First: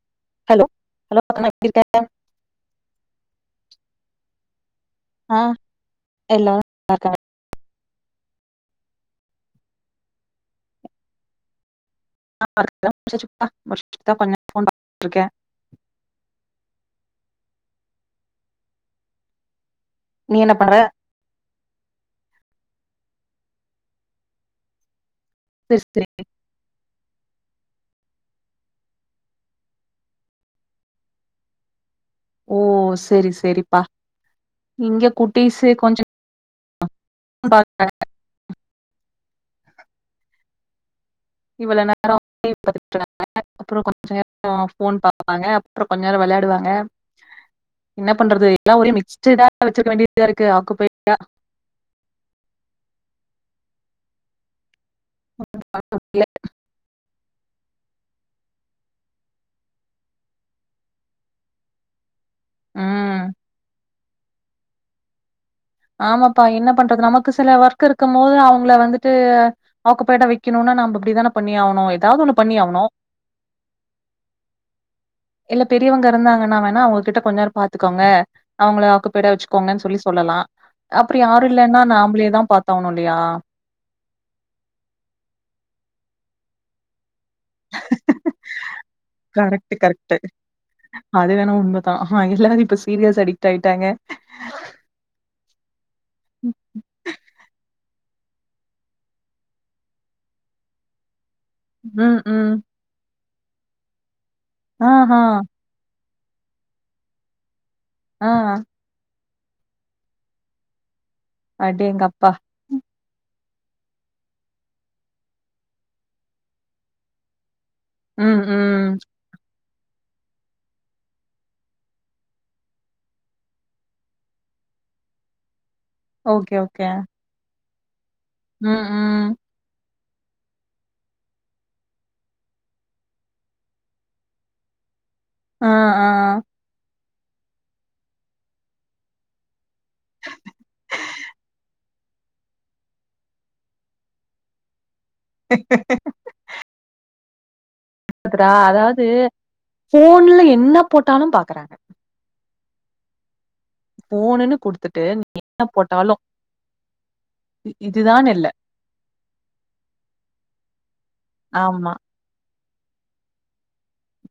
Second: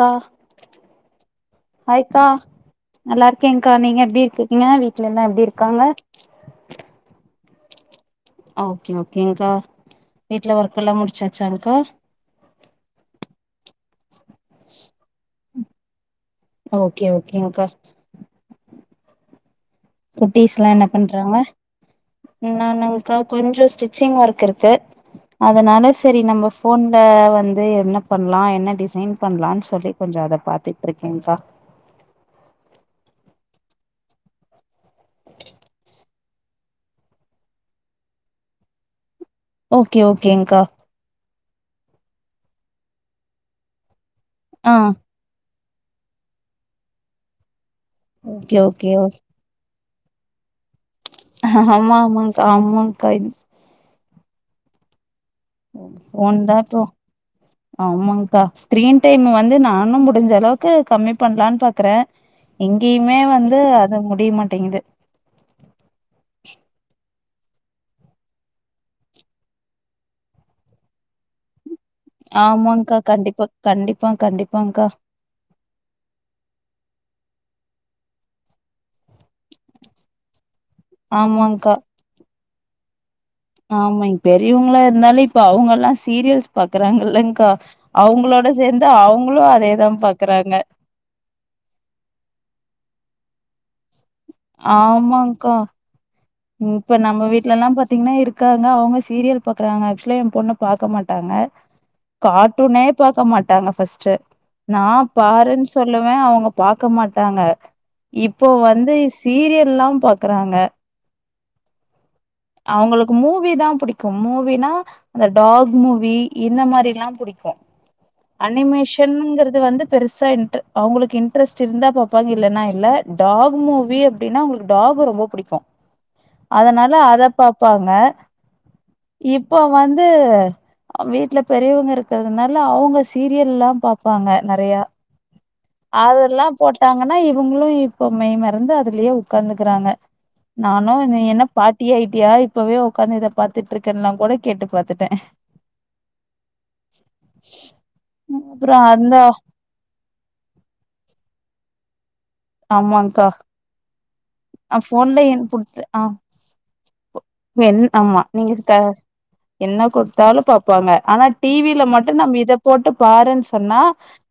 கா hello hello அக்கா எப்டி இருக்க ஹாய் கா நல்லா இருக்கேங்க்கா நீங்க எப்டி இருக்கீ ங்க வீட்ல எல்லா ஆ எப்டிருக்காங்க எல்லாரு ஓகே ஓகேங்க்கா வீட்ல ஒர்க்கெல்லா முடிச்சாச்சாங்க்கா ஆ ஒர்க்லா முடிச்சாச்சுப்பா [inaudible] தா பண்ணே கொஞ்சநேரோ ஃபோன் பாத்துட்ருக்கே ஓகே ஓகேங்க்கா குட்டீஸ்லா என்ன பண்ற றாங்க நானாங்கா ம் கொஞ்சோ ஸ்டிச்சிங் ஒர்க் இருக்கு சரி அதனால செரி சரி நம்ம ஃபோ ஃபோன்ல வந்து என்ன பண்லா என்ன டிசைன் பண்லானு சொல்லி கொஞ்சோ அத பாத்துட்ருக்கேங்க்கா ஓ செரி செரிப்பா இங்க குட்டீஸு கொஞ்சோ [inaudible] பாத்தே ஓகே ஓகேங்க்கா இவ்ளோ நேரோ டிவி பாத்துட்ருந்தாங்க [inaudible] அப்றோ கொஞ்ச நேரோ ஆ ஃபோன் பா பாங்க அப்றோ கொஞ்ச நேரோ வெளாடுவாங்க என்ன பண்றது ஓகே எல்லா ஓகே ஒரே ஓ மிக்ஸ்டடா வச்சிருக்க வேண்டியதா இருக்கு [inaudible] ஆமா ஆமாக்கா ஆமாங்க்கா [inaudible] ஃபோன்தா இப்போ ஆமாங்க்கா கிரின் டைமு வந்து நானு முடிஞ்சளவுக்கு கம்மி பண்லானு பாக்குறே எங்கேயுமே ம் வந்து அது முடிய மாட்டேங்குது ஆமாப்பா என்ன பண்றது நமக்கு சில ஒர்க் இருக்கு போது அவுங்கள வந்துட்டு ஆக்குப்பலடா வைக்கணுனா நாம அப்டிதான பண்ணியாவணு ஏதாது ஆமாங்க்கா கண்டிப்பா கண்டிப்பா கண்டிப்பாங்க்கா இல்ல பெரியவங்க இருந்தாங்கன்னா வேணா அவுங்ககிட்ட கொஞ்சோ நேரொ பாத்துக்கோங்க அவுங்கள ஆக்குப்பேடா வச்சுக்கோங்கனு சொல்லி சொல்லலா அப்றி யாரும் ஆமாங்க்கா இல்லன்னா நாம்ளே தா பாத்தாவ்னு இல்லையா ஆமே பெரியவங்களா இருந்தாலே இப்ப அவங்கல்லா சீரியல்ஸ் பாக்குறாங்க இல்லங்கா அவுங்களோட சேந்து அவுங்களு அதேதா பாக்குறாங்க அதுவென்னவோ உண்மதா எல்லாரு இப்ப சீரியல்ஸ் அடிக்ட் ஆயிட்டாங்க ஆமாங்க்கா இப்ப நம்ம வீட்லல்லா பாத்தீங்கன்னா இருக்காங்க அவுங்க சீரியல் பாக்குறாங்க ஆக்சுவலா எ பொண்ணு பாக்க மாட்டாங்க ம் ம் கார்டூனே பாக்க மாட்டாங்க ஃபஸ்ட்டு நா ஆ ஹா பாருன் சொல்லுவே அவுங்க பாக்க மாட்டாங்க ஆ இப்போ வந்து ஸ் சீரியல்லா பாக்குறாங்க அடேங்கப்பா அவுங்களுக்கு மூவி தா புடிக்கு மூவினா அந்த டாக் மூவி இந்த மாரில்லா புடிக்கு ம் அனிமேஷ ம் ஷன்ங்கறது வந்து பெருசா இன்ட்டு அவங்களுக்கு இன்ட்ரெஸ்ட் இருந்தா பாப்பாங்க இல்லன்னா இல்ல டாக் மூவி அப்டின்னா அவுங்களுக்கு டாக்க ரொம்ப புடிக்கு ஓகே ஓகே அதனால அத பாப்பாங்க ம் ம் இப்போ வந்து வீட்ல பெரியவங்க இருக்கறதுனால அவுங்க சீரியல்லா பாப்பாங்க நெறைய ஆ ஆ அதெல்லா போட்டாங்கன்னா இவுங்களு இப்போ மெய் மறந்து அதுலயே உக்காந்துகிறாங்க நா னு என்ன பாட்டி ஆயிட்டியா இப்பவே உக்காந்து இத பாத்துட்டு இருக்கேன்லா கூட கேட்டு பாத்துட்டே [inaudible] [unintelligible] ரா அப்றோ அதாவது அந்த ஃபோன்ல என்ன போட்டாலு பாக்குறாங்க ஆமாங்கா ஃபோனுன்னு ஆ குடுத்துட்டு ஃபோன்ல ஏன் என்ன புத்து ஆ போட்டாலு என் ஆமா இதுதான் இல்ல நீங்க என்ன குடுத்தாலு பாப்பாங்க ஆனா டிவில ஆமா மட்டு நம்ம இத போட்டு பாருனு சொன்னா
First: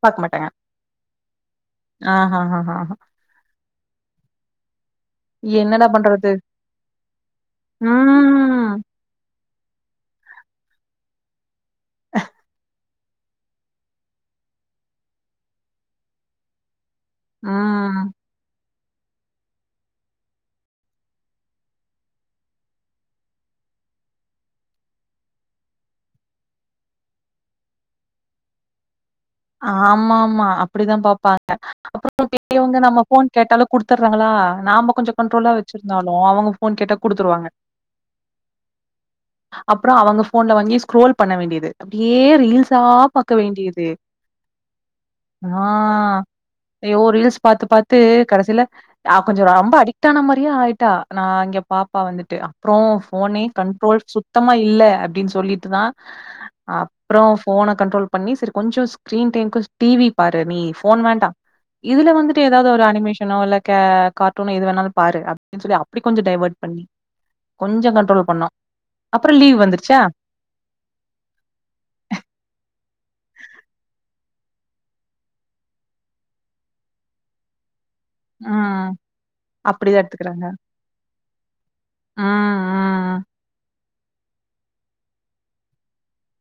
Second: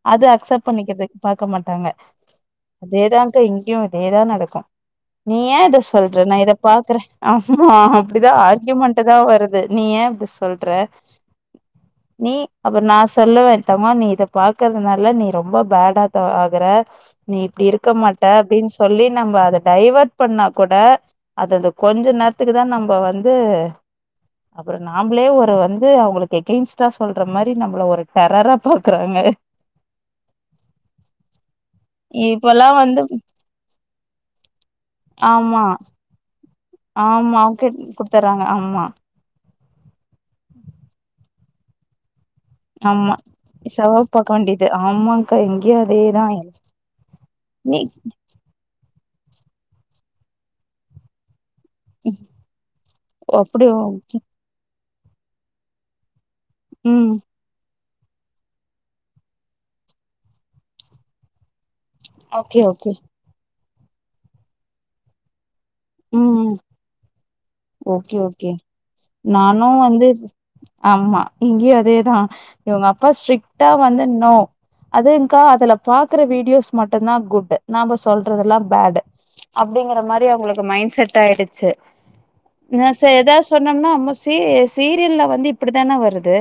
பாக்க அது மாட்டாங்க அக்சப்ட் பண்ணிக்கிறது பாக்க மாட்டாங்க ஆ ஹா ஹா ஹா அதேதா ட்டு இங்கியு இதேதா நடக்கூ நீ ஏ இத என்னடா சொல்ற பண்றது நா இத பாக்குறே அ ஆமா ஆ அப்டிதா ஆர்கியூமெண்ட் டுதா வருது நீ ஏ அப்டி சொல்ற நீ அப்றோ நா சொல்லுவே தமா நீ இத பாக்குறதுனால நீ ரொம்போ பேடா த ஆகுற நீ ஆ இப்டி இருக்க மாட்ட அப்டின் சொல்லி நம்பஅத டைவர்ட் பண்ணா கூட அது அந்த கொஞ்சோ நேர்த்துக்கு தா நம்போ வந்து அப்றோ நாம்ளே ஒரு வந்து அவுங்குளுக்கு அகெயின்ஸ்ட்டா சொல்ற மாரி நம்மள ஒரு டெரரா பாக்குறாங்க ஆமா மா அப்டிதா பாப்பாங்க அப்றோ இப்பல்லா பெரியவங்க நம்ம வந்து ஃபோன் கேட்டாலு குடுத்துர்றாங்ளா நாம கொஞ்சோ கண்ட்ரோலா ஆமா வெச்சிருந்தாலு அவுங்க ஆமா அவுக்கிட் குடுத்துற்றாங்க ஆமா அப்றோ அவுங்க ஃபோன்ல வாங்கியே ஸ்கரோல் பண்ண வேண்டியது அப்டியே ரீல்ஸ் ஆம்மா செவப்பாக்கவேண்டிது ஆம்மா ஆ ஐயோ ரீல்ஸ் பாத்து நீ பாத்து கடைசில அவ கொஞ்சோ ரொம்ப அடிக்ட் ஆன மாரியே ஆயிட்டா நா இங்க பாப் ப்பா வந்துட்டு அப்றோ ஃபோனே அப்டி கண்ட்ரோல் ஓகே சுத்தமா இல்ல அப்டின் சொல்லிட்டுதா ம் அப்றோ ஃபோன கண்ட்ரோல் பண்ணி சரி கொஞ்சோ ஸ்க்ரீன் டைம்மு டிவி பாரு நீ ஃபோன் வேண்டா இதுல வந்துட்டு ஓகே ஏதாவது ஒரு ஓகே அனிமேஷனோ இல்ல கே கார்ட்டூனோ எது வேணாலோ பாரு அப்டினு சொல்லி அப்டி கொஞ்சோ ம் டைவர்ட் பண்ணி கொஞ்சோ ஓகே கண்ட்ரோல் பண்ணோ ஓகே அப்றோ லீவ் வந்துருச்சா ஆம்மா இங்கியு அதேதா இவுங்க அப்பா ஸ்ட்ரிக்டா வந்து னோ அதுங்கா அதுல பாக்குற வீடியோஸ் மட்டுந்தா குட் நாம்ப சொல்றதுல்லா ம். பேடு அப்டிங்கிற அப்படிதான் மாரி எடுத்துக்கிறாங்க. அவுங்களக் மைன்ட் செட் ஆயிடுச்சு ம், நா செரி ம், ஏதாவது சொன்னேனா [unintelligible] தி சீரியல்ல வந்து இப்டிதான வருது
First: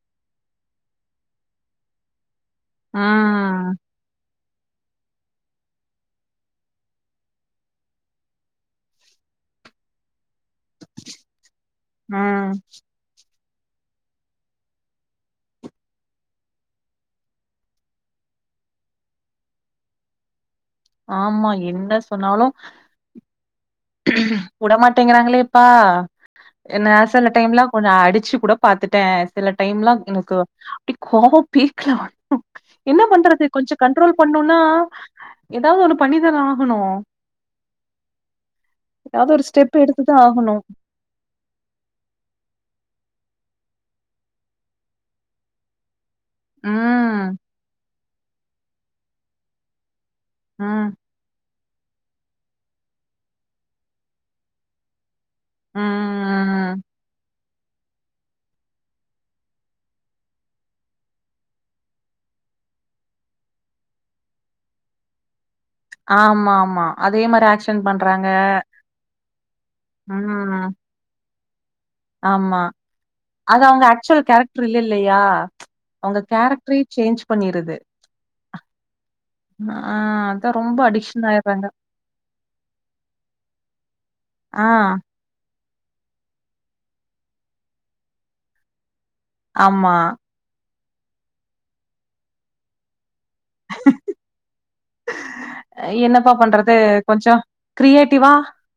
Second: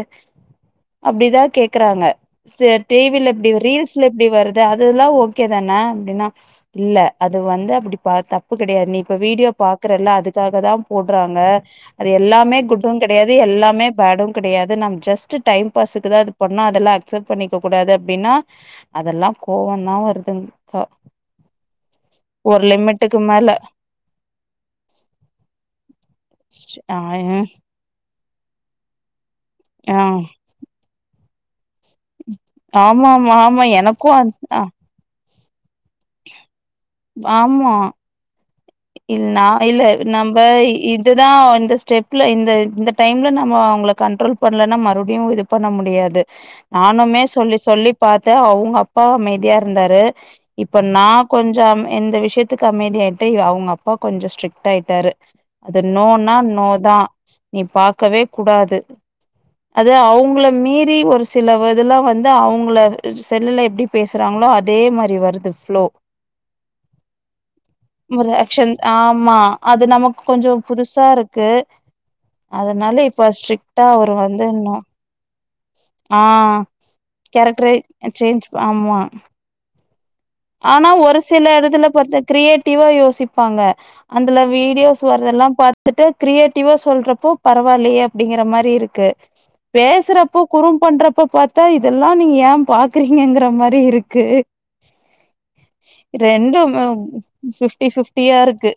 அப்டிதா கேக்குறாங்க சிஸ்டர் டிவில இப்டி வ ம், ரீல்ஸ்ல எப்டி வருது அதுல்லா ஓக்கே தான அப்டினா இல்ல அது வந்து அப்டி பா தப்பு கெடையாது நீ இப்போ வீடியோ பாக்றல்ல அதுக்காக தா போட்றாங்க அது ம். எல்லாமே குட்டு ங் கெடையாது எல்லாமே பேடு கெடையாது நம் ஜஸ்ட்டு டைம் பாஸுக்குதா அது பண்ணா அதெல்லா அக்சப்ட் பண்ணிக்க கூடாது அப்டின்னா அதெல்லா கோவந்தா வருது ஆமா என்ன சொன்னாலு ட்டுக்கு மேல வுடமாட்டேங்கிறாங்களேப்பா என்ன ஆ செல டைம்லாம் கொஞ்சோ அடிச்சு கூட பாத்துட்டே சில டைம்லா ஆ எனக்கு அப்டி கோவம் பீக்ல வரும் உக் என்ன ஆமா ஆமா பண்றது ஆமா கொஞ்சோ எனக்கு கண்ட்ரோல் பண்ணோனா ஆ ஏதாவது ஒன்னு பண்ணிதானே ஆகனூ ஆமா இது ஏதாவது நா ஒரு ஸ்டெப் இல்ல எடுத்து தான் நம்ப ஆகணும். இத் இதுதா இந்த ஸ்டெப்ல இந்த இந்த டைம்ல நம்ம அவுங்கள கண்ட்ரோல் பண்லனா மறுபடியு இது பண்ண முடியாது ம், நானுமே சொல்லி சொல்லி பாத்தே அவுங்க அப்பா அமைதியா இருந்தாரு இப்ப ம். நா கொஞ்சோ அமை இந்த விஷயத்துக்கு அமைதியாயிட்டே இ அவுங் அவுங்க அப்பா கொஞ்சோ ஸ்ட்ரிக்ட்டாயிட்டாரு இது நோனா நோ ம். தா நீ பாக்கவே கூடாது அது அவுங்கள மீறி ஒரு சில வ இதுல்லா வந்து அவுங்கள செல்லுல எப்டி பேசுறாங்ளோ அதே மாரி வருது ஃப்ளோ ஆமா ஆமா அதே மாரி ஆக்சன் பண்றாங்க ஆக்சன் ஆமா அது நமக்கு கொஞ்சோ ம். புதுசா இருக்கு ஆமா. அதனால இப்போ ஸ்ட்ரிக்டா அவரு வந்து நோ யா ஆ கேரக்ட்ரே ஆ சேஞ்ச் ஆமா ஆ அதா ஆனா ஒரு சில எடத்துல பாத்தா கிரியேட்டிவா யோசிப்பாங்க அந்தல ஆ வீடியோஸ் ஒர் இதெல்லாம் பாத்துட்டு கிரியேட்டிவா சொல்றப்போ பரவாயில்லயே அப்டிங்கிற மாரி இருக்கு ஆமா. பேசுறப்போ குறும் பண்றப்போ பாத்தா இதெதால்லாம் நீங்க ஏன் பா க்கிறங்கங்கிற மாரி இருக்கு ஆ என்னப்பா பண்றது ரெண்டும் கொஞ்ச ஃபிப்டி கிரியேட்டிவா ஃபிப்டியா இருக்கு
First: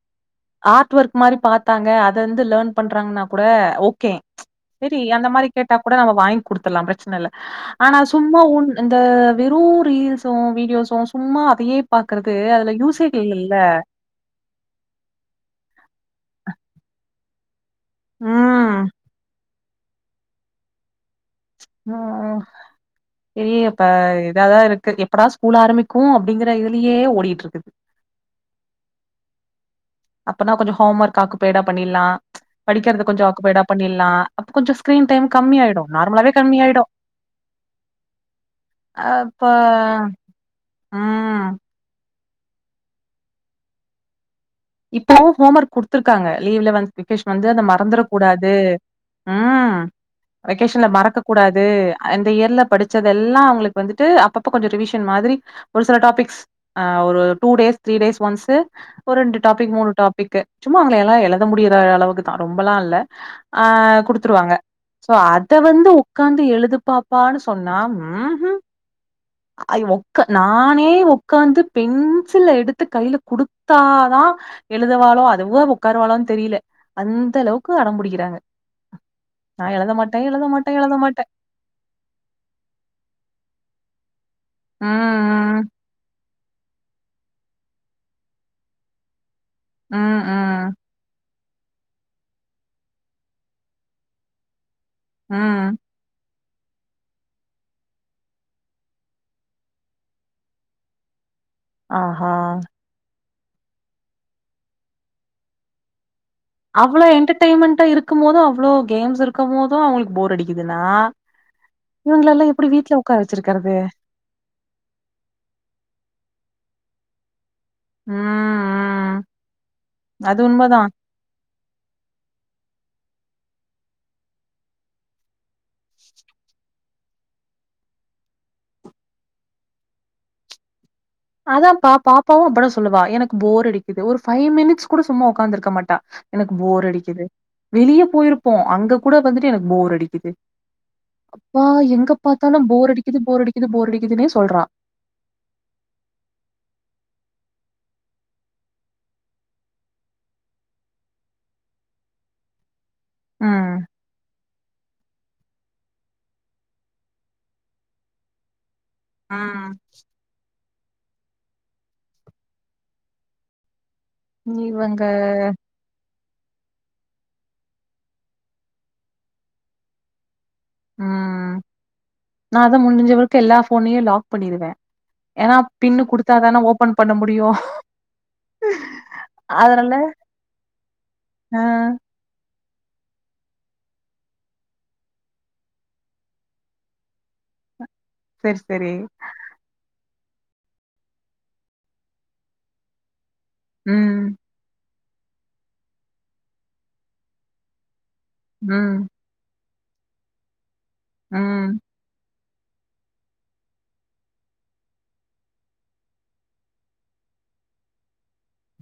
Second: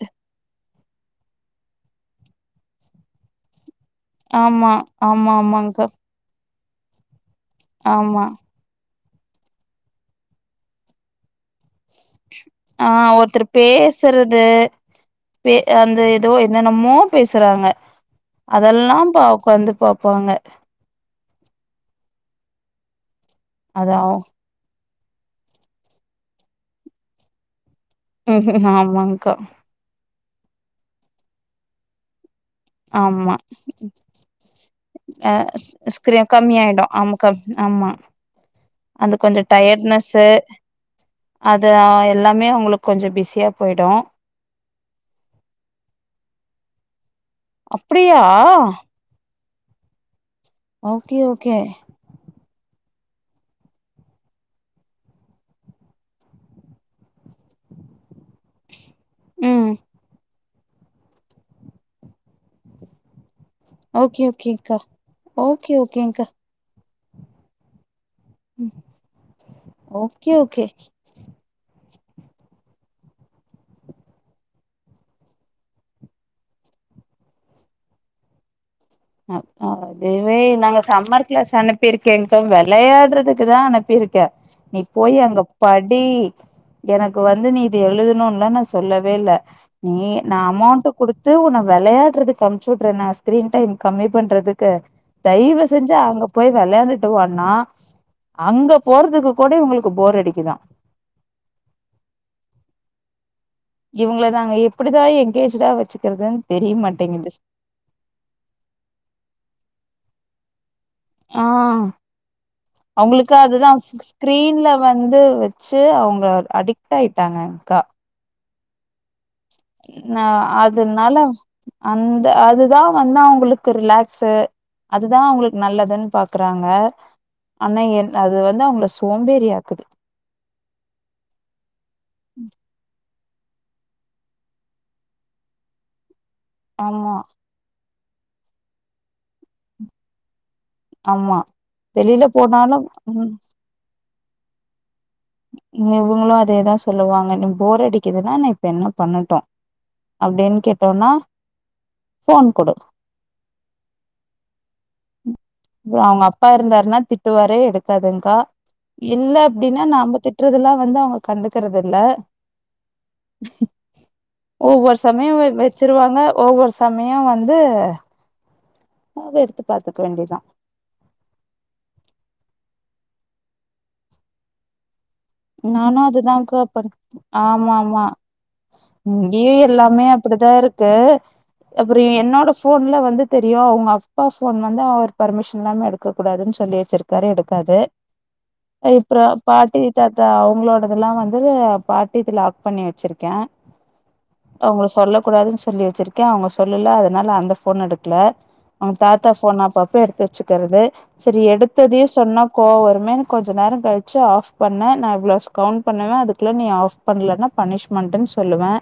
ஆர்ட் ஒர்க் மாரி பாத்தாங்க அத வந்து லேர்ன் பண்றாங்கன்னா கூட ஓக் கே ஆமா செரி அந்த ஆமா மாரி கேட்டா ஆமாங்க்கா கூட நம்ம வாங்க குடுத்துர்லா பிரச்சன இல்ல ஆனா ஆமா சும்மா ஒன் இந்த வெறு ரீல்ஸு வீடியோஸ்ஸு அப்ற சும்மா அதையே பாக்கறது அதுல யூசேஜ் இல்லல்ல த்தறது பே அந்த ஏதோ என்னென்னமோ பேசுறாங்க ம். அதெல்லாம் பா ஒக்காந்து பாப்பாங்க ஆ ஆ இலாலியேப்பா அது அவ் இதாதா இருக்கு எப்படா ஸ்கூல் ஆரம்பிக்கு அப்டிங்கிற இதுலேயே ஓடிட்டு இருக்கு ஆமாங்க்கா அப்பனா கொஞ்ச ஹோம் ஒர்க் ஆக்குப்பைடா பண்ணிட்லா படிக்கிறது கொஞ்ச ஆமா. ஆக்குபைடா பண்ணிடலா அப்போ கொஞ்ச ஸ்க்ரீன் டைம் கம்மியாயிடு நார்மலாவே கம்மி ஆயிடு கஃவ் ஆமா அந்த கொஞ்ச அப்ப டயட்னெஸ்ஸு ம் ஆ எல்லாமே அவுங்களுக்கு கொஞ்ச பிஸியா போயிடு இப்பவு ஹோம் ஒர்க் குடுத்துருக்காங்க லீவ்ல வந்து வெக்கேஷன் வந்து அத மறந்துரக் அப்படியா? கூடாது ம் வெக்கேஷன்ல ஓகே, மறக்கக் ஓகே. கூடாது அந்த இயர்ல படிச்சதெல்லா அவுங்களுக்கு வந்துட்டு அப்பப்ப கொஞ்சம் ரிவிஷன் மாதிரி ஒரு சில டாபிக்ஸ் ஆ ஒரு two days three days once ஒரு ரெண்டு ம். டாப்பிக் மூணு டாப்பிக்கு சும்மா அவங்கள எல்லா எழுத முடியிற அளவுக்கு தா ரொம்பலா இல்ல ஆ ஓகே, குடுத்துருவாங்க ஓகேங்க்கா. சோ அத ஓகே, வந்து ஓகேங்க்கா. உக்காந்து எழுதுப்பா ப்பான்னு சொன்னா ம் ஹு அது ஒக்கா ஓகே, ஓகே. நானே ஒக் க்காந்து பென்சில எடுத்து கையில குடுத்தாதா எழுதுவாளோ அதுவோ உடக்காருவாளோனு தெரியல அந்தளவுக்கு அடம் புடிக்கிறாங்க ம் ஹு நான் எழுத மாட்டேன், தெய்வமே எழுத மாட்டேன், நாங்க எழுத சம்மர் மாட்டேன். கிளாஸ் அனுப் ப்பிருக்கேங்க வெளையாடுறதுக்கு தா அனுப்பிருக்கே நீ ம், போய் அங்க ம். படி எனக் வந்து நீ இது எழுதணுன்லா நா சொல்லவே இல்ல நீ ம் நா ம் அமௌண்ட் குடுத்து உன்ன வெளையாடுறதுக்கு அனுப்ச்சு விடுறே நா ஸ்கிரீன் டைம் கம்மி பண்றதுக்கு ம். தயவு செஞ்சு அங்க போய் வெளாண்டுட்டு வானா அங்க போறதுக்கு கூட இவங்ளுக்கு போர் அடிக்குதா ஆஹா இவங்கள நாங்க எப்டிதா எங்கேஜ்டா வச்சுக்குறதுன் அவ்ளோ என்டர்டெயின்மெண்ட் இருக்கும் போது அவ்ளோ கேம்ஸ் இருக்கும் போது அவங்ளுக்கு போர் அடிக்குதுன்னா ஆ இவங்களெல்லாம் எப்படி வீட்ல உட்கார அவங்களுக்கு அதுதா வச்சிருக்கறது? ஸ் ஸ் க்ரீன்ல வந்து வச்சு அவங்க அடிக்ட் ஆயிட்டாங்கக்கா ம் ம் நா அது உண்மதான். அதுனால அந்த அதுதா வந்து அவங்ளுக்கு ரிலாக்ஸு அதுதா அவங்ளுக் நல்லதுன் பாக்குறாங்க ஆனா என் அது வந்து அவங்கள சோம்பேறி ஆக்குது அதா பா பாப்பாவு அப்டிதா சொல்லுவா எனக்கு போர் அடிக்குது ஒரு ஃபைவ் மினிட்ஸ் கூட சும்மா உக்காந்துருக்க மாட்டா எனக்கு போர் ஆமா அடிக்குது வெளிய போயிருப்போ அங்க கூட வந்துட்டு எனக்கு போர் அடிக்குது ஆமா அப்பா எங்க வெளியில பாத்தாலு போனாலு போர் அடிக்குது ம் போர் அடிக்குது போர் அடிக்குதுன்னே சொல்றா இவங்களு அதேதா சொல்லுவாங்க நீ போர் அடிக்குதுனா நா இப்ப என்ன பண்ணட்டு அப்டின் கேட்டோன்னா போன் குடு ம் இது அவுங்க அப்பா இருந்தாருன்னா திட்டுவாரு எடுக்காதுங்க்கா இல்ல ம். அப்டின்னா நாம்ப திட் திட்றதெல்லா வந்து அவுங்க கண்டுக்கிறது இல்ல ஒவ்வொரு இவங்க சமயோ வ வச்சிருவாங்க ஒவ்வொரு சமயோ வந்து அத எடுத்து பாத்துக்க வேண்டிதா ம் நா அதா முடிஞ்சவரைக்கு எல்லா போனையு லாக் பண்ணிருவே நானு அதுதாக்கா பண் பண்ண முடியு ஆமா ஆமா ம் இங்கேயு அதனால எல்லாமே அப்டிதா இருக்கு ஆ அப்றோ என்னோட ஸ் போன்ல வந்து தெரியு அவுங்க அப்பா போன் வந்து அவர் பர்மிஷன் இல்லாம எடுக்க கூடாதுன் சொல்லி வச்சிருக்காரு எடுக்காது செரி செரி அது இப்ற பாட்டி தாத்தா அவுங்களோட இதெல்லா வந்து பாட்டி இது லாக் பண்ணி வச்சிருக் கே ம் அவுங்கள சொல்ல கூடாதுன் சொல்லி வச்சிருக் கே அவுங்க சொல்லல அதனால அந்த போன் எடுக்ல அவுங்க ம் தாத்தா போன அப்பப்ப எடுத்து வச்சுக்கிறது சரி ம் எடுத்ததையே சொன்னா கோ வருமேனு கொஞ்ச நேரோ கழிச்சு ஆஃப் பண்ணே நா இவ்ளோ ஸ்கவுண்ட் பண்ணுவே அதுக்குல்ல நீ ஆஃப் பண்லன்னா பனிஷ்மெண்டுன்னு சொல்லுவே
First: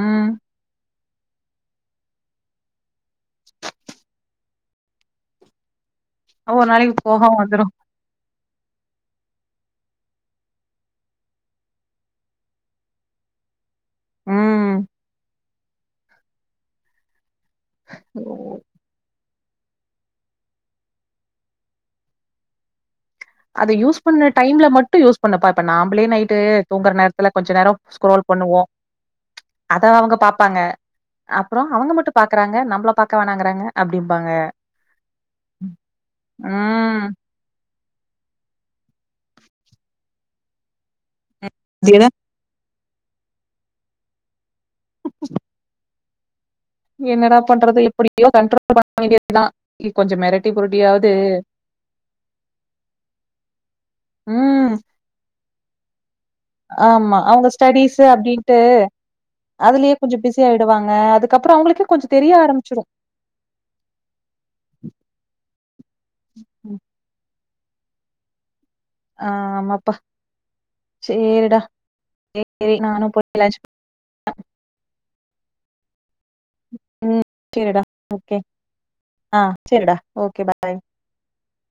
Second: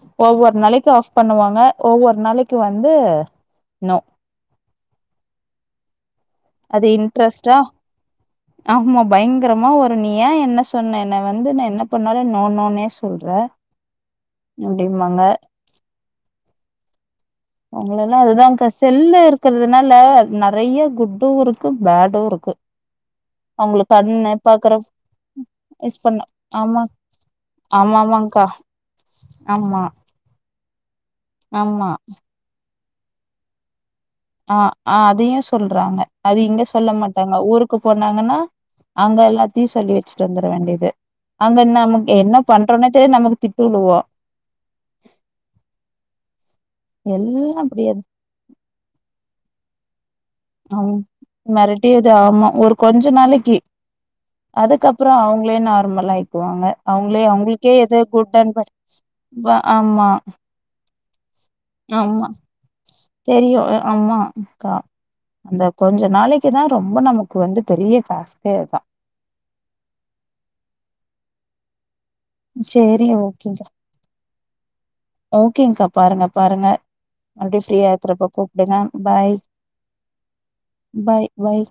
ம் ஒவ்வொரு நாளைக்கு ஆஃப் பண்ணுவாங்க ஒவ்வொரு நாளைக்கு வந்து நோ ஒரு அது நாளைக் போகோ இன்ட்ரெஸ்ட்டா வந்துரு ஆமா பயங்கரமா வரு நீ ஏ என்ன சொன்ன என்ன வந்து நா என்ன பண்ணாலு நோ நோனே சொல்ற ம் அப்டிம்பாங்க அவங்களெல்லா அதுதா கஷ் செல்ல இருக்கிறதுனால நெறய குட்டு இருக்கு பேடு இருக்கு அத அவங்களுக்கு யூஸ் பண்ண கண்ணு டைம்ல பாக்குற மட்டும் அத யூஸ் பண்ண டைம்ல மட்டு யூஸ் பண்ண பாப்பே யூஸ் நாம்ப்லே பண்ண நைட்டு ஆமா தூங்குற நேரத்துல கொஞ்ச நேரோ ஆமா ஸ்க்ரால் ஆமாங்க்கா பண்ணுவோ அத ஆமா அவுங்க பாப்பாங்க அப்றோ ஆமா. அவுங்க மட்டு பாக்குறாங்க நம்ள பாக்க வேணாங்கறாங்க அப்டிம்பாங்க ஆ ஆ அதையு சொல்றாங்க அது இங்க சொல்ல ம் மாட்டாங் க ஊருக்கு போனாங்கன்னா அங்க எல்லாத்தையு சொல்லி வச்ட்டு வந்துர வேண்டியது அங்க அதேதா நமக்கு என்ன பண்றோனே தெரிய நமக்கு திட்டு விழுவா அ என்னடா எல்லாம் பண்றது அப்படியே இப்படியோ கண்ட்ரோல் பண்ண வேண்டியதுதான் கொஞ்சம் மெரட் ஆ மெறட்டியது ஆமா ஒரு கொஞ்ச நாளைக்கி ம் அதுக்கப் ப்றோ அவுங்களே நார்மல் ஆயி வாங்க ஆமா அவுங்களே அவங்க அவுங்களுக்கே ஸ்டடீஸ் எத அப்டின்ட்டு குட்டன் அ ஆமா இதுவாங்க அதுக்கப்புறம் அவுங்களுக் ஆமா தெரியும் ஆமா அக்கா அந்த கொஞ்ச நாளைக்கி தா ரொம்ப நமக்கு வந்து பெரிய டாஸ்க்கே தா ஆமாப்பா சேரிடா வை வை சரி நானும் போய் வேலாச் ஓகேங்க்கா. ஓகேங்க்கா பாருங்க பாருங்க ம் மறுபடி சேரிடா ஃப்ரீயா இருக்கறப்ப ஓகே கூப்புடுங்க பாய் ஆ சேரிடா ஓகே பாய் பாய் பாய்